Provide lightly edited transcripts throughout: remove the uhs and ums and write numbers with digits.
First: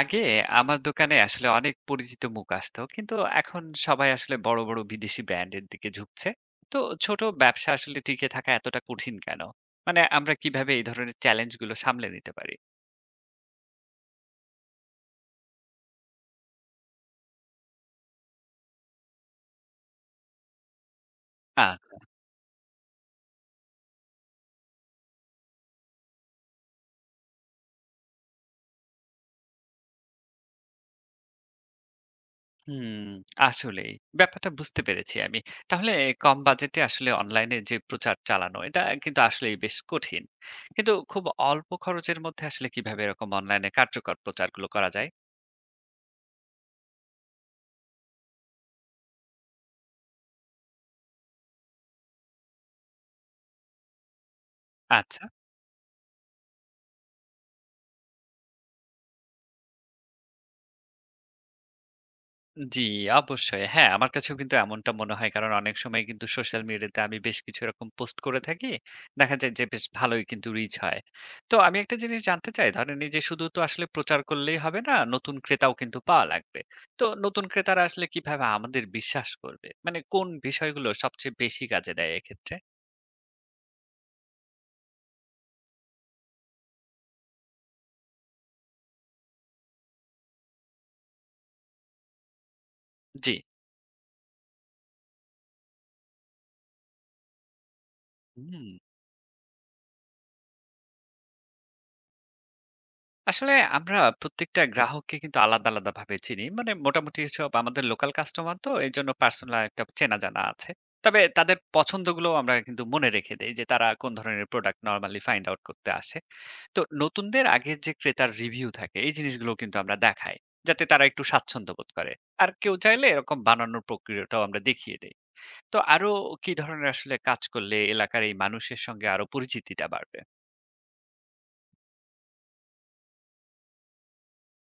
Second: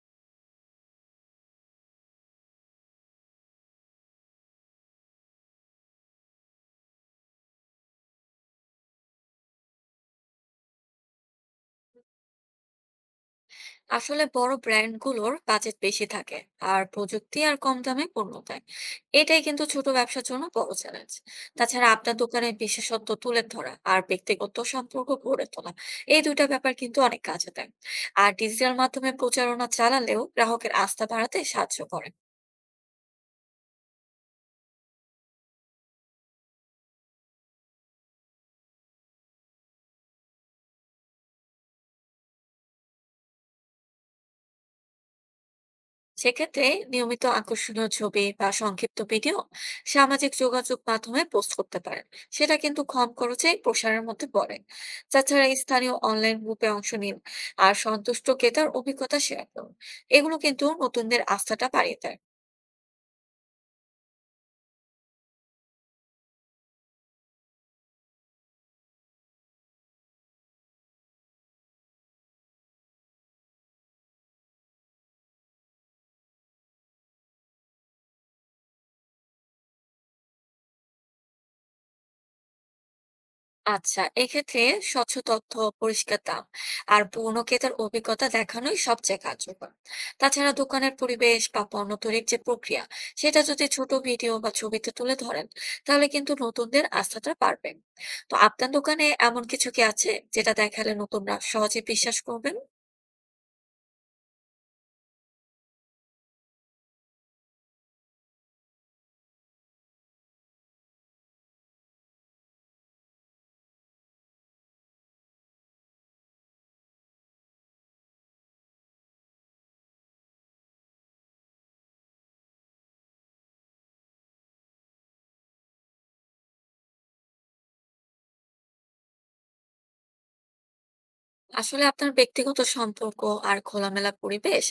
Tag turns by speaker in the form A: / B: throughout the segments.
A: আগে আমার দোকানে আসলে অনেক পরিচিত মুখ আসতো, কিন্তু এখন সবাই আসলে বড় বড় বিদেশি ব্র্যান্ডের দিকে ঝুঁকছে। তো ছোট ব্যবসা আসলে টিকে থাকা এতটা কঠিন কেন? মানে আমরা কিভাবে এই ধরনের চ্যালেঞ্জ গুলো সামলে নিতে পারি?
B: আসলে বড় ব্র্যান্ডগুলোর বাজেট বেশি থাকে, আর প্রযুক্তি আর কম দামে পণ্য দেয়। এটাই কিন্তু ছোট ব্যবসার জন্য বড় চ্যালেঞ্জ। তাছাড়া
A: আচ্ছা।
B: আপনার দোকানের বিশেষত্ব তুলে ধরা আর ব্যক্তিগত সম্পর্ক গড়ে তোলা, এই দুইটা ব্যাপার কিন্তু অনেক কাজে দেয়। আর ডিজিটাল মাধ্যমে প্রচারণা চালালেও গ্রাহকের আস্থা বাড়াতে সাহায্য করে।
A: হুম, আসলেই ব্যাপারটা বুঝতে পেরেছি আমি। তাহলে কম বাজেটে আসলে অনলাইনে যে প্রচার চালানো এটা কিন্তু আসলে বেশ কঠিন, কিন্তু খুব অল্প খরচের মধ্যে আসলে কিভাবে এরকম অনলাইনে কার্যকর প্রচারগুলো করা যায়?
B: সেক্ষেত্রে নিয়মিত আকর্ষণীয় ছবি বা সংক্ষিপ্ত ভিডিও সামাজিক যোগাযোগ মাধ্যমে পোস্ট করতে পারেন। সেটা কিন্তু কম খরচে প্রসারের মধ্যে পড়ে।
A: আচ্ছা।
B: তাছাড়া স্থানীয় অনলাইন গ্রুপে অংশ নিন আর সন্তুষ্ট ক্রেতার অভিজ্ঞতা শেয়ার করুন। এগুলো কিন্তু নতুনদের আস্থাটা বাড়িয়ে দেয়।
A: জি, অবশ্যই। হ্যাঁ, আমার কাছেও কিন্তু এমনটা মনে হয়। কারণ অনেক সময় কিন্তু সোশ্যাল মিডিয়াতে আমি বেশ কিছু এরকম পোস্ট করে থাকি। দেখা যায় যে বেশ ভালোই কিন্তু রিচ হয়। তো আমি একটা জিনিস জানতে চাই, ধরেন এই যে শুধু তো আসলে প্রচার করলেই হবে না, নতুন ক্রেতাও কিন্তু পাওয়া লাগবে। তো নতুন ক্রেতারা আসলে কিভাবে আমাদের বিশ্বাস করবে? মানে কোন বিষয়গুলো সবচেয়ে বেশি কাজে দেয় এক্ষেত্রে?
B: আচ্ছা, এক্ষেত্রে স্বচ্ছ তথ্য, পরিষ্কার দাম আর পণ্য ক্রেতার অভিজ্ঞতা দেখানোই সবচেয়ে কার্যকর। তাছাড়া দোকানের পরিবেশ বা পণ্য তৈরির যে প্রক্রিয়া,
A: জি।
B: সেটা যদি ছোট ভিডিও বা ছবিতে তুলে ধরেন, তাহলে কিন্তু নতুনদের আস্থাটা বাড়বে। তো
A: হুম।
B: আপনার দোকানে এমন কিছু কি আছে, যেটা দেখালে নতুনরা সহজে বিশ্বাস করবেন?
A: আসলে আমরা প্রত্যেকটা গ্রাহককে কিন্তু আলাদা, আলাদা ভাবে চিনি। মানে মোটামুটি সব আমাদের লোকাল কাস্টমার, তো এজন্য পার্সোনাল একটা চেনা-জানা আছে। তবে তাদের পছন্দগুলো আমরা কিন্তু মনে রেখে দেই যে তারা কোন ধরনের প্রোডাক্ট নরমালি ফাইন্ড আউট করতে আসে। তো নতুনদের আগের যে ক্রেতার রিভিউ থাকে এই জিনিসগুলো কিন্তু আমরা দেখাই, যাতে তারা একটু স্বাচ্ছন্দ্য বোধ করে। আর কেউ চাইলে এরকম বানানোর প্রক্রিয়াটাও আমরা দেখিয়ে দেই। তো আরো কি ধরনের আসলে কাজ করলে এলাকার এই মানুষের সঙ্গে আরো পরিচিতিটা বাড়বে?
B: আসলে আপনার ব্যক্তিগত সম্পর্ক আর খোলামেলা পরিবেশ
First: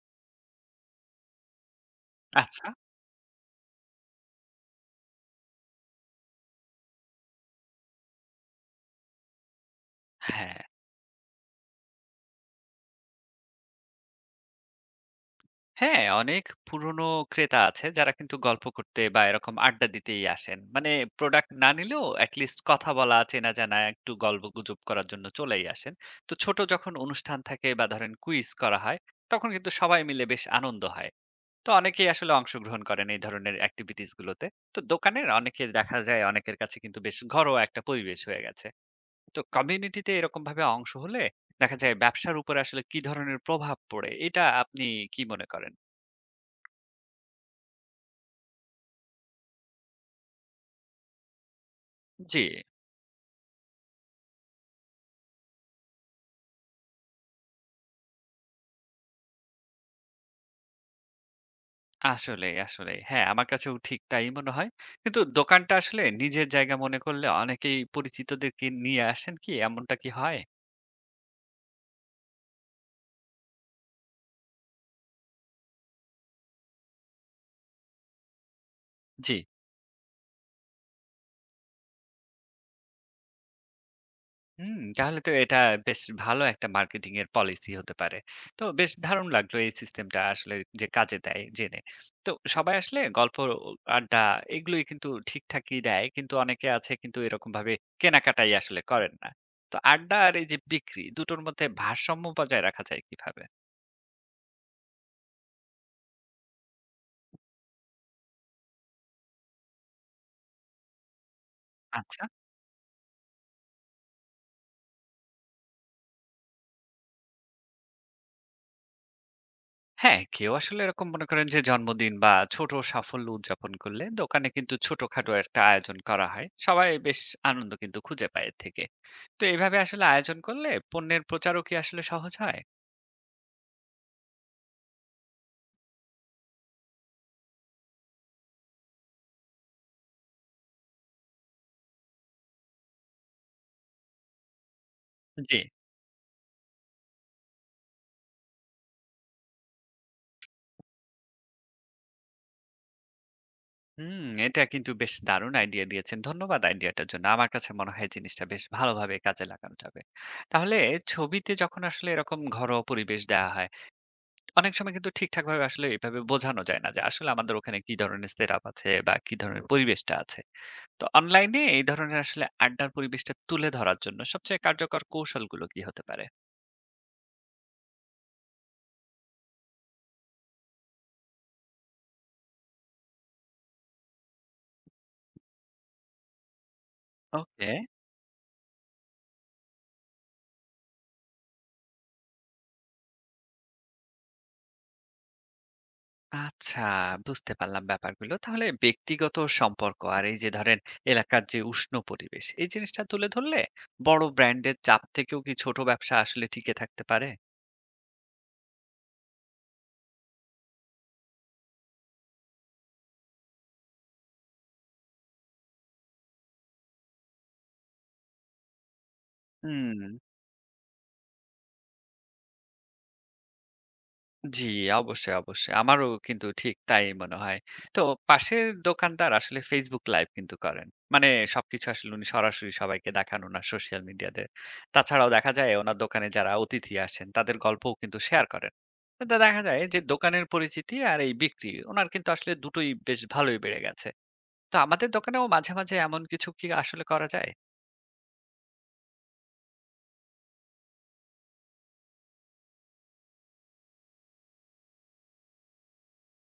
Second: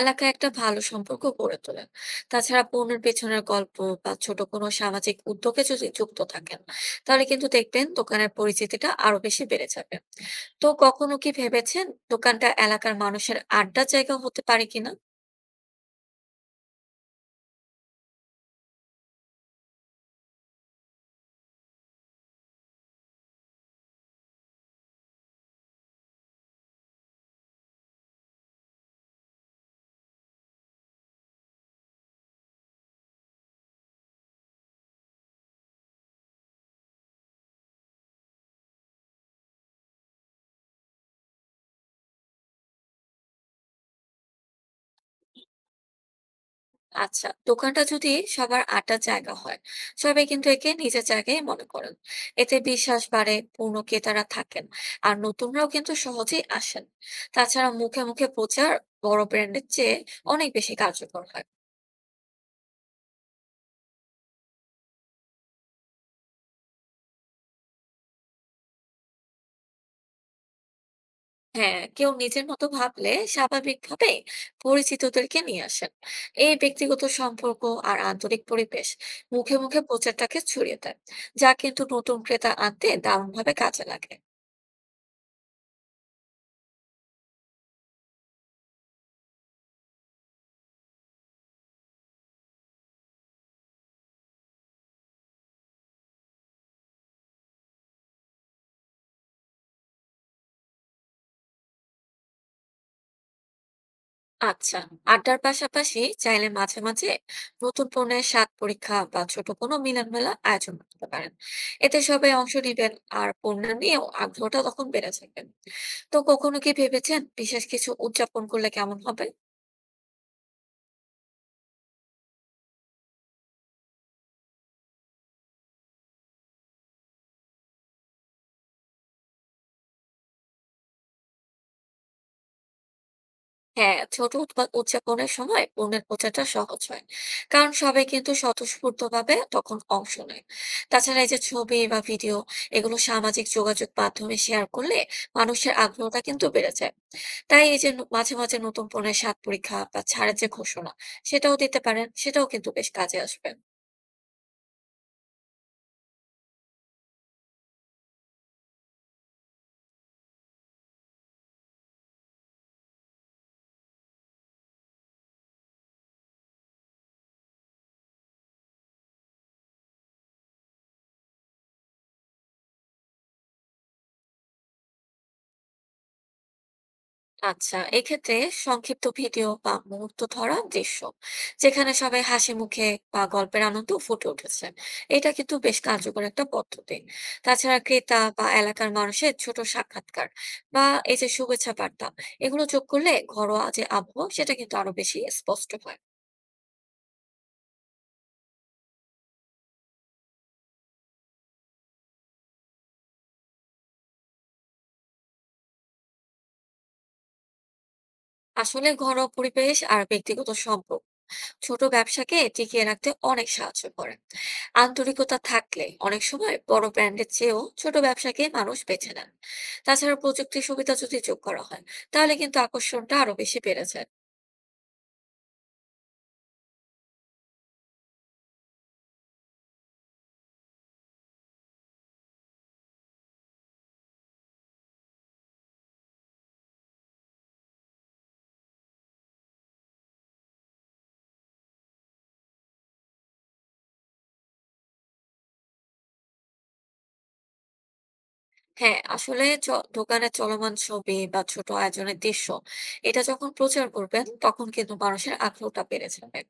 B: এলাকায় একটা ভালো সম্পর্ক গড়ে তোলে। তাছাড়া
A: আচ্ছা।
B: পণ্যের পেছনের গল্প বা ছোট কোনো সামাজিক উদ্যোগে যদি যুক্ত থাকেন, তাহলে কিন্তু দেখবেন দোকানের পরিচিতিটা আরো বেশি বেড়ে যাবে।
A: হ্যাঁ।
B: তো কখনো কি ভেবেছেন দোকানটা এলাকার মানুষের আড্ডার জায়গা হতে পারে কিনা?
A: হ্যাঁ, অনেক পুরনো ক্রেতা আছে যারা কিন্তু গল্প করতে বা এরকম আড্ডা দিতেই আসেন। মানে প্রোডাক্ট না নিলেও এটলিস্ট কথা বলা, চেনা-জানা একটু গল্পগুজব করার জন্য চলেই আসেন। তো ছোট যখন অনুষ্ঠান থাকে বা ধরেন কুইজ করা হয়, তখন কিন্তু সবাই মিলে বেশ আনন্দ হয়। তো অনেকেই আসলে অংশগ্রহণ করেন এই ধরনের অ্যাক্টিভিটিস গুলোতে। তো দোকানের অনেকে দেখা যায় অনেকের কাছে কিন্তু বেশ ঘরোয়া একটা পরিবেশ হয়ে গেছে। তো কমিউনিটিতে এরকমভাবে অংশ হলে দেখা যায় ব্যবসার উপরে আসলে কি ধরনের প্রভাব পড়ে, এটা আপনি কি মনে করেন?
B: আচ্ছা, দোকানটা যদি সবার আড্ডার জায়গা হয়, সবাই কিন্তু একে নিজের জায়গায় মনে করেন।
A: জি,
B: এতে বিশ্বাস বাড়ে, পূর্ণ ক্রেতারা থাকেন আর নতুনরাও কিন্তু সহজেই আসেন। তাছাড়া মুখে মুখে প্রচার বড় ব্র্যান্ডের চেয়ে অনেক বেশি কার্যকর হয়।
A: আসলেই, আসলেই। হ্যাঁ, আমার কাছেও ঠিক তাই মনে হয়। কিন্তু দোকানটা আসলে নিজের জায়গা মনে করলে অনেকেই পরিচিতদেরকে নিয়ে আসেন, কি এমনটা কি হয়?
B: হ্যাঁ, কেউ নিজের মতো ভাবলে স্বাভাবিকভাবে পরিচিতদেরকে নিয়ে আসেন। এই ব্যক্তিগত সম্পর্ক আর আন্তরিক পরিবেশ
A: জি।
B: মুখে মুখে প্রচারটাকে ছড়িয়ে দেয়, যা কিন্তু নতুন ক্রেতা আনতে দারুণভাবে কাজে লাগে।
A: হুম, তাহলে তো এটা বেশ ভালো একটা মার্কেটিং এর পলিসি হতে পারে। তো বেশ দারুণ লাগলো এই সিস্টেমটা আসলে, যে কাজে দেয় জেনে। তো সবাই আসলে গল্প, আড্ডা এগুলোই কিন্তু ঠিকঠাকই দেয়। কিন্তু অনেকে আছে কিন্তু এরকমভাবে কেনাকাটাই আসলে করেন না। তো আড্ডা আর এই যে বিক্রি দুটোর মধ্যে ভারসাম্য বজায় রাখা যায় কিভাবে?
B: আচ্ছা, আড্ডার পাশাপাশি চাইলে মাঝে মাঝে নতুন পণ্যের স্বাদ পরীক্ষা বা ছোট কোনো মিলন মেলা আয়োজন করতে পারেন। এতে
A: আচ্ছা।
B: সবাই অংশ নিবেন আর পণ্য নিয়েও আগ্রহটা তখন বেড়ে যাবে। তো কখনো কি ভেবেছেন বিশেষ কিছু উদযাপন করলে কেমন হবে?
A: হ্যাঁ, কেউ আসলে এরকম মনে করেন যে জন্মদিন বা ছোট সাফল্য উদযাপন করলে দোকানে কিন্তু ছোটখাটো একটা আয়োজন করা হয়। সবাই বেশ আনন্দ কিন্তু খুঁজে পায় এর থেকে। তো এভাবে আসলে আয়োজন করলে পণ্যের প্রচারও কি আসলে সহজ হয়?
B: হ্যাঁ, ছোট উৎপাদ উদযাপনের সময় পণ্যের প্রচারটা সহজ হয়, কারণ সবাই কিন্তু স্বতঃস্ফূর্ত ভাবে তখন অংশ নেয়। তাছাড়া এই যে ছবি বা ভিডিও, এগুলো সামাজিক যোগাযোগ মাধ্যমে শেয়ার করলে
A: জি।
B: মানুষের আগ্রহটা কিন্তু বেড়ে যায়। তাই এই যে মাঝে মাঝে নতুন পণ্যের স্বাদ পরীক্ষা বা ছাড়ের যে ঘোষণা, সেটাও দিতে পারেন। সেটাও কিন্তু বেশ কাজে আসবে।
A: হুম, এটা কিন্তু বেশ দারুণ আইডিয়া দিয়েছেন। ধন্যবাদ আইডিয়াটার জন্য। আমার কাছে মনে হয় জিনিসটা বেশ ভালোভাবে কাজে লাগানো যাবে। তাহলে ছবিতে যখন আসলে এরকম ঘরোয়া পরিবেশ দেওয়া হয়, অনেক সময় কিন্তু ঠিকঠাকভাবে আসলে এভাবে বোঝানো যায় না যে আসলে আমাদের ওখানে কি ধরনের সেটআপ আছে বা কি ধরনের পরিবেশটা আছে। তো অনলাইনে এই ধরনের আসলে আড্ডার পরিবেশটা তুলে ধরার জন্য সবচেয়ে কার্যকর কৌশলগুলো কি হতে পারে?
B: আচ্ছা, এক্ষেত্রে সংক্ষিপ্ত ভিডিও বা মুহূর্ত ধরা দৃশ্য, যেখানে সবাই হাসি মুখে বা গল্পের আনন্দ ফুটে উঠেছে, এটা কিন্তু বেশ কার্যকর একটা পদ্ধতি।
A: ওকে।
B: তাছাড়া ক্রেতা বা এলাকার মানুষের ছোট সাক্ষাৎকার বা এই যে শুভেচ্ছা বার্তা, এগুলো যোগ করলে ঘরোয়া যে আবহাওয়া, সেটা কিন্তু আরো বেশি স্পষ্ট হয়।
A: আচ্ছা, বুঝতে পারলাম ব্যাপারগুলো। তাহলে ব্যক্তিগত সম্পর্ক আর এই যে ধরেন এলাকার যে উষ্ণ পরিবেশ, এই জিনিসটা তুলে ধরলে বড় ব্র্যান্ডের চাপ থেকেও কি ছোট ব্যবসা আসলে টিকে থাকতে পারে?
B: আসলে ঘরোয়া পরিবেশ আর ব্যক্তিগত সম্পর্ক ছোট ব্যবসাকে টিকিয়ে রাখতে অনেক সাহায্য করে। আন্তরিকতা থাকলে অনেক সময় বড় ব্র্যান্ডের চেয়েও ছোট ব্যবসাকে মানুষ বেছে নেন।
A: হুম।
B: তাছাড়া প্রযুক্তির সুবিধা যদি যোগ করা হয়, তাহলে কিন্তু আকর্ষণটা আরো বেশি বেড়ে যায়।
A: জি, অবশ্যই, অবশ্যই। আমারও কিন্তু ঠিক তাই মনে হয়। তো পাশের দোকানদার আসলে Facebook লাইভ কিন্তু করেন। মানে সবকিছু আসলে উনি সরাসরি সবাইকে দেখান উনার সোশ্যাল মিডিয়াতে। তাছাড়াও দেখা যায় ওনার দোকানে যারা অতিথি আসেন তাদের গল্পও কিন্তু শেয়ার করেন। এতে দেখা যায় যে দোকানের পরিচিতি আর এই বিক্রি উনার কিন্তু আসলে দুটোই বেশ ভালোই বেড়ে গেছে। তো আমাদের দোকানেও মাঝে, মাঝে এমন কিছু কি আসলে করা যায়?
B: হ্যাঁ, আসলে দোকানে চলমান ছবি বা ছোট আয়োজনের দৃশ্য, এটা যখন প্রচার করবেন তখন কিন্তু মানুষের আগ্রহটা বেড়ে যাবে।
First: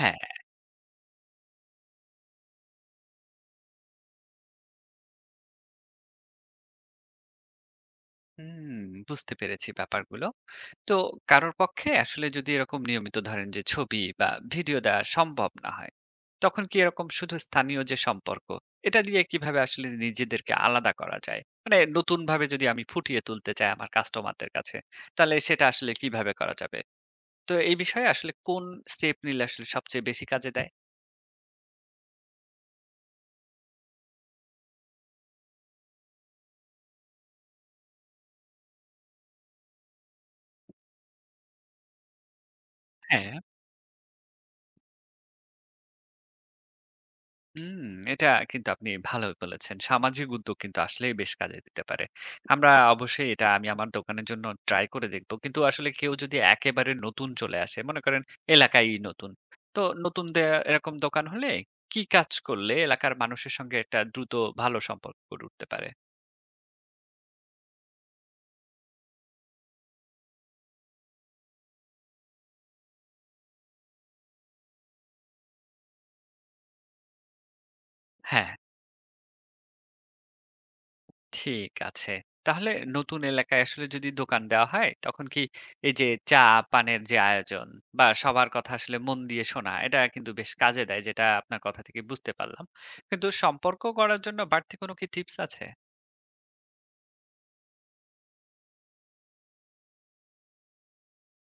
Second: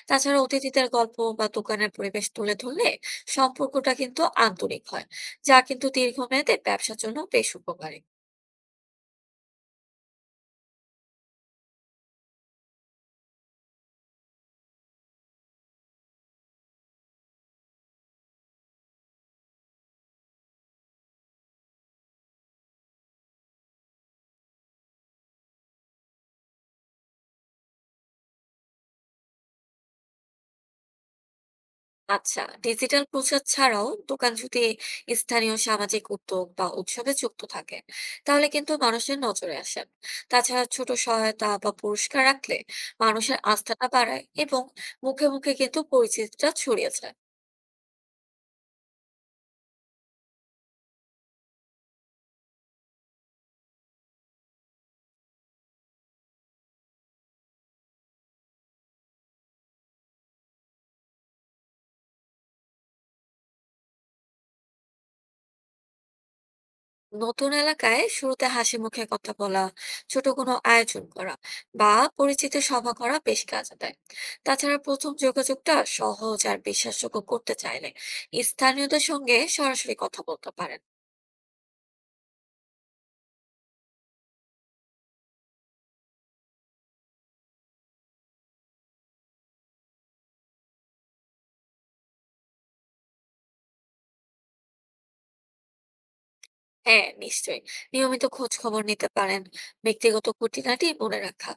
A: হ্যাঁ,
B: তাছাড়া অতিথিদের গল্প বা দোকানের পরিবেশ তুলে ধরলে সম্পর্কটা কিন্তু আন্তরিক হয়, যা কিন্তু দীর্ঘমেয়াদে ব্যবসার জন্য বেশ উপকারী।
A: হুম, বুঝতে পেরেছি ব্যাপারগুলো। তো কারোর পক্ষে আসলে যদি এরকম নিয়মিত ধরেন যে ছবি বা ভিডিও দেওয়া সম্ভব না হয়, তখন কি এরকম শুধু স্থানীয় যে সম্পর্ক এটা দিয়ে কিভাবে আসলে নিজেদেরকে আলাদা করা যায়? মানে নতুন ভাবে যদি আমি ফুটিয়ে তুলতে চাই আমার কাস্টমারদের কাছে, তাহলে সেটা আসলে কিভাবে করা যাবে? তো এই বিষয়ে আসলে কোন স্টেপ নিলে আসলে সবচেয়ে বেশি কাজে দেয়?
B: আচ্ছা, ডিজিটাল প্রচার ছাড়াও দোকান যদি স্থানীয় সামাজিক উদ্যোগ বা উৎসবে যুক্ত থাকে, তাহলে কিন্তু মানুষের নজরে আসেন। তাছাড়া ছোট সহায়তা বা পুরস্কার রাখলে
A: হ্যাঁ।
B: মানুষের আস্থাটা বাড়ায় এবং মুখে মুখে কিন্তু পরিচিতিটা ছড়িয়ে যায়।
A: হুম, এটা কিন্তু আপনি ভালো বলেছেন। সামাজিক উদ্যোগ কিন্তু আসলেই বেশ কাজে দিতে পারে। আমরা অবশ্যই এটা, আমি আমার দোকানের জন্য ট্রাই করে দেখব। কিন্তু আসলে কেউ যদি একেবারে নতুন চলে আসে, মনে করেন এলাকায় নতুন। তো নতুনদের এরকম দোকান হলে কি কাজ করলে এলাকার মানুষের সঙ্গে একটা দ্রুত ভালো সম্পর্ক গড়ে উঠতে পারে?
B: নতুন এলাকায় শুরুতে হাসি মুখে কথা বলা, ছোট কোনো আয়োজন করা বা পরিচিত সভা করা বেশ কাজে দেয়। তাছাড়া প্রথম যোগাযোগটা সহজ আর বিশ্বাসযোগ্য করতে চাইলে
A: হ্যাঁ।
B: স্থানীয়দের সঙ্গে সরাসরি কথা বলতে পারেন।
A: ঠিক আছে। তাহলে নতুন এলাকায় আসলে যদি দোকান দেওয়া হয়, তখন কি এই যে চা, পানের যে আয়োজন বা সবার কথা আসলে মন দিয়ে শোনা, এটা কিন্তু বেশ কাজে দেয়, যেটা আপনার কথা থেকে বুঝতে পারলাম। কিন্তু সম্পর্ক গড়ার জন্য বাড়তি কোনো কি টিপস আছে?
B: হ্যাঁ, নিশ্চয়ই। নিয়মিত খোঁজ খবর নিতে পারেন। ব্যক্তিগত খুঁটিনাটি মনে রাখা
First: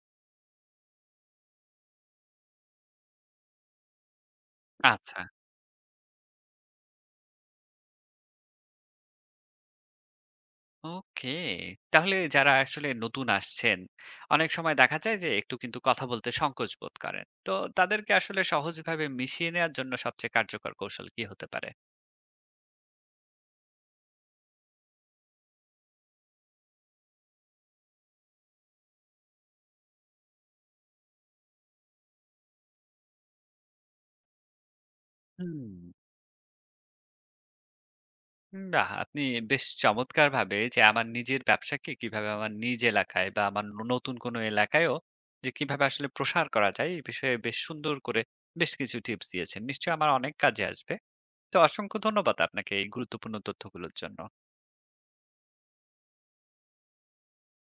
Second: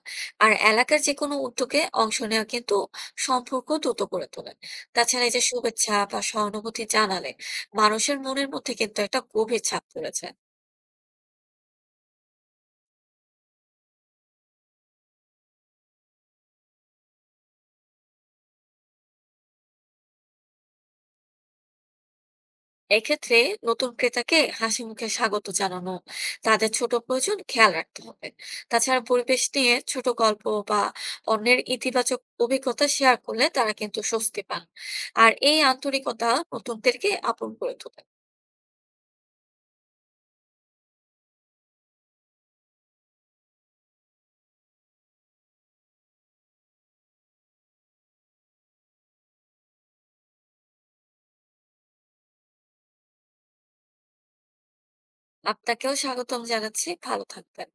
B: আর এলাকার যেকোনো উদ্যোগে অংশ নেওয়া কিন্তু সম্পর্ক দ্রুত করে তোলে।
A: আচ্ছা,
B: তাছাড়া এই যে শুভেচ্ছা বা সহানুভূতি জানালে মানুষের মনের মধ্যে কিন্তু একটা গভীর ছাপ পড়েছে।
A: ওকে। তাহলে যারা আসলে নতুন আসছেন, অনেক সময় দেখা যায় যে একটু কিন্তু কথা বলতে সংকোচ বোধ করেন। তো তাদেরকে আসলে সহজভাবে মিশিয়ে নেওয়ার জন্য সবচেয়ে কার্যকর কৌশল কি হতে পারে?
B: এক্ষেত্রে নতুন ক্রেতাকে হাসি মুখে স্বাগত জানানো, তাদের ছোট প্রয়োজন খেয়াল রাখতে হবে। তাছাড়া পরিবেশ নিয়ে ছোট গল্প বা অন্যের ইতিবাচক অভিজ্ঞতা শেয়ার করলে তারা কিন্তু স্বস্তি পান। আর এই
A: হুম।
B: আন্তরিকতা নতুনদেরকে আপন করে তোলে।
A: বাহ! আপনি বেশ চমৎকারভাবে যে আমার নিজের ব্যবসাকে কিভাবে আমার নিজ এলাকায় বা আমার নতুন কোনো এলাকায়ও যে কিভাবে আসলে প্রসার করা যায়, এই বিষয়ে বেশ সুন্দর করে বেশ কিছু টিপস দিয়েছেন। নিশ্চয়ই আমার অনেক কাজে আসবে। তো অসংখ্য ধন্যবাদ আপনাকে এই গুরুত্বপূর্ণ তথ্যগুলোর জন্য।
B: আপনাকেও স্বাগতম জানাচ্ছি। ভালো থাকবেন।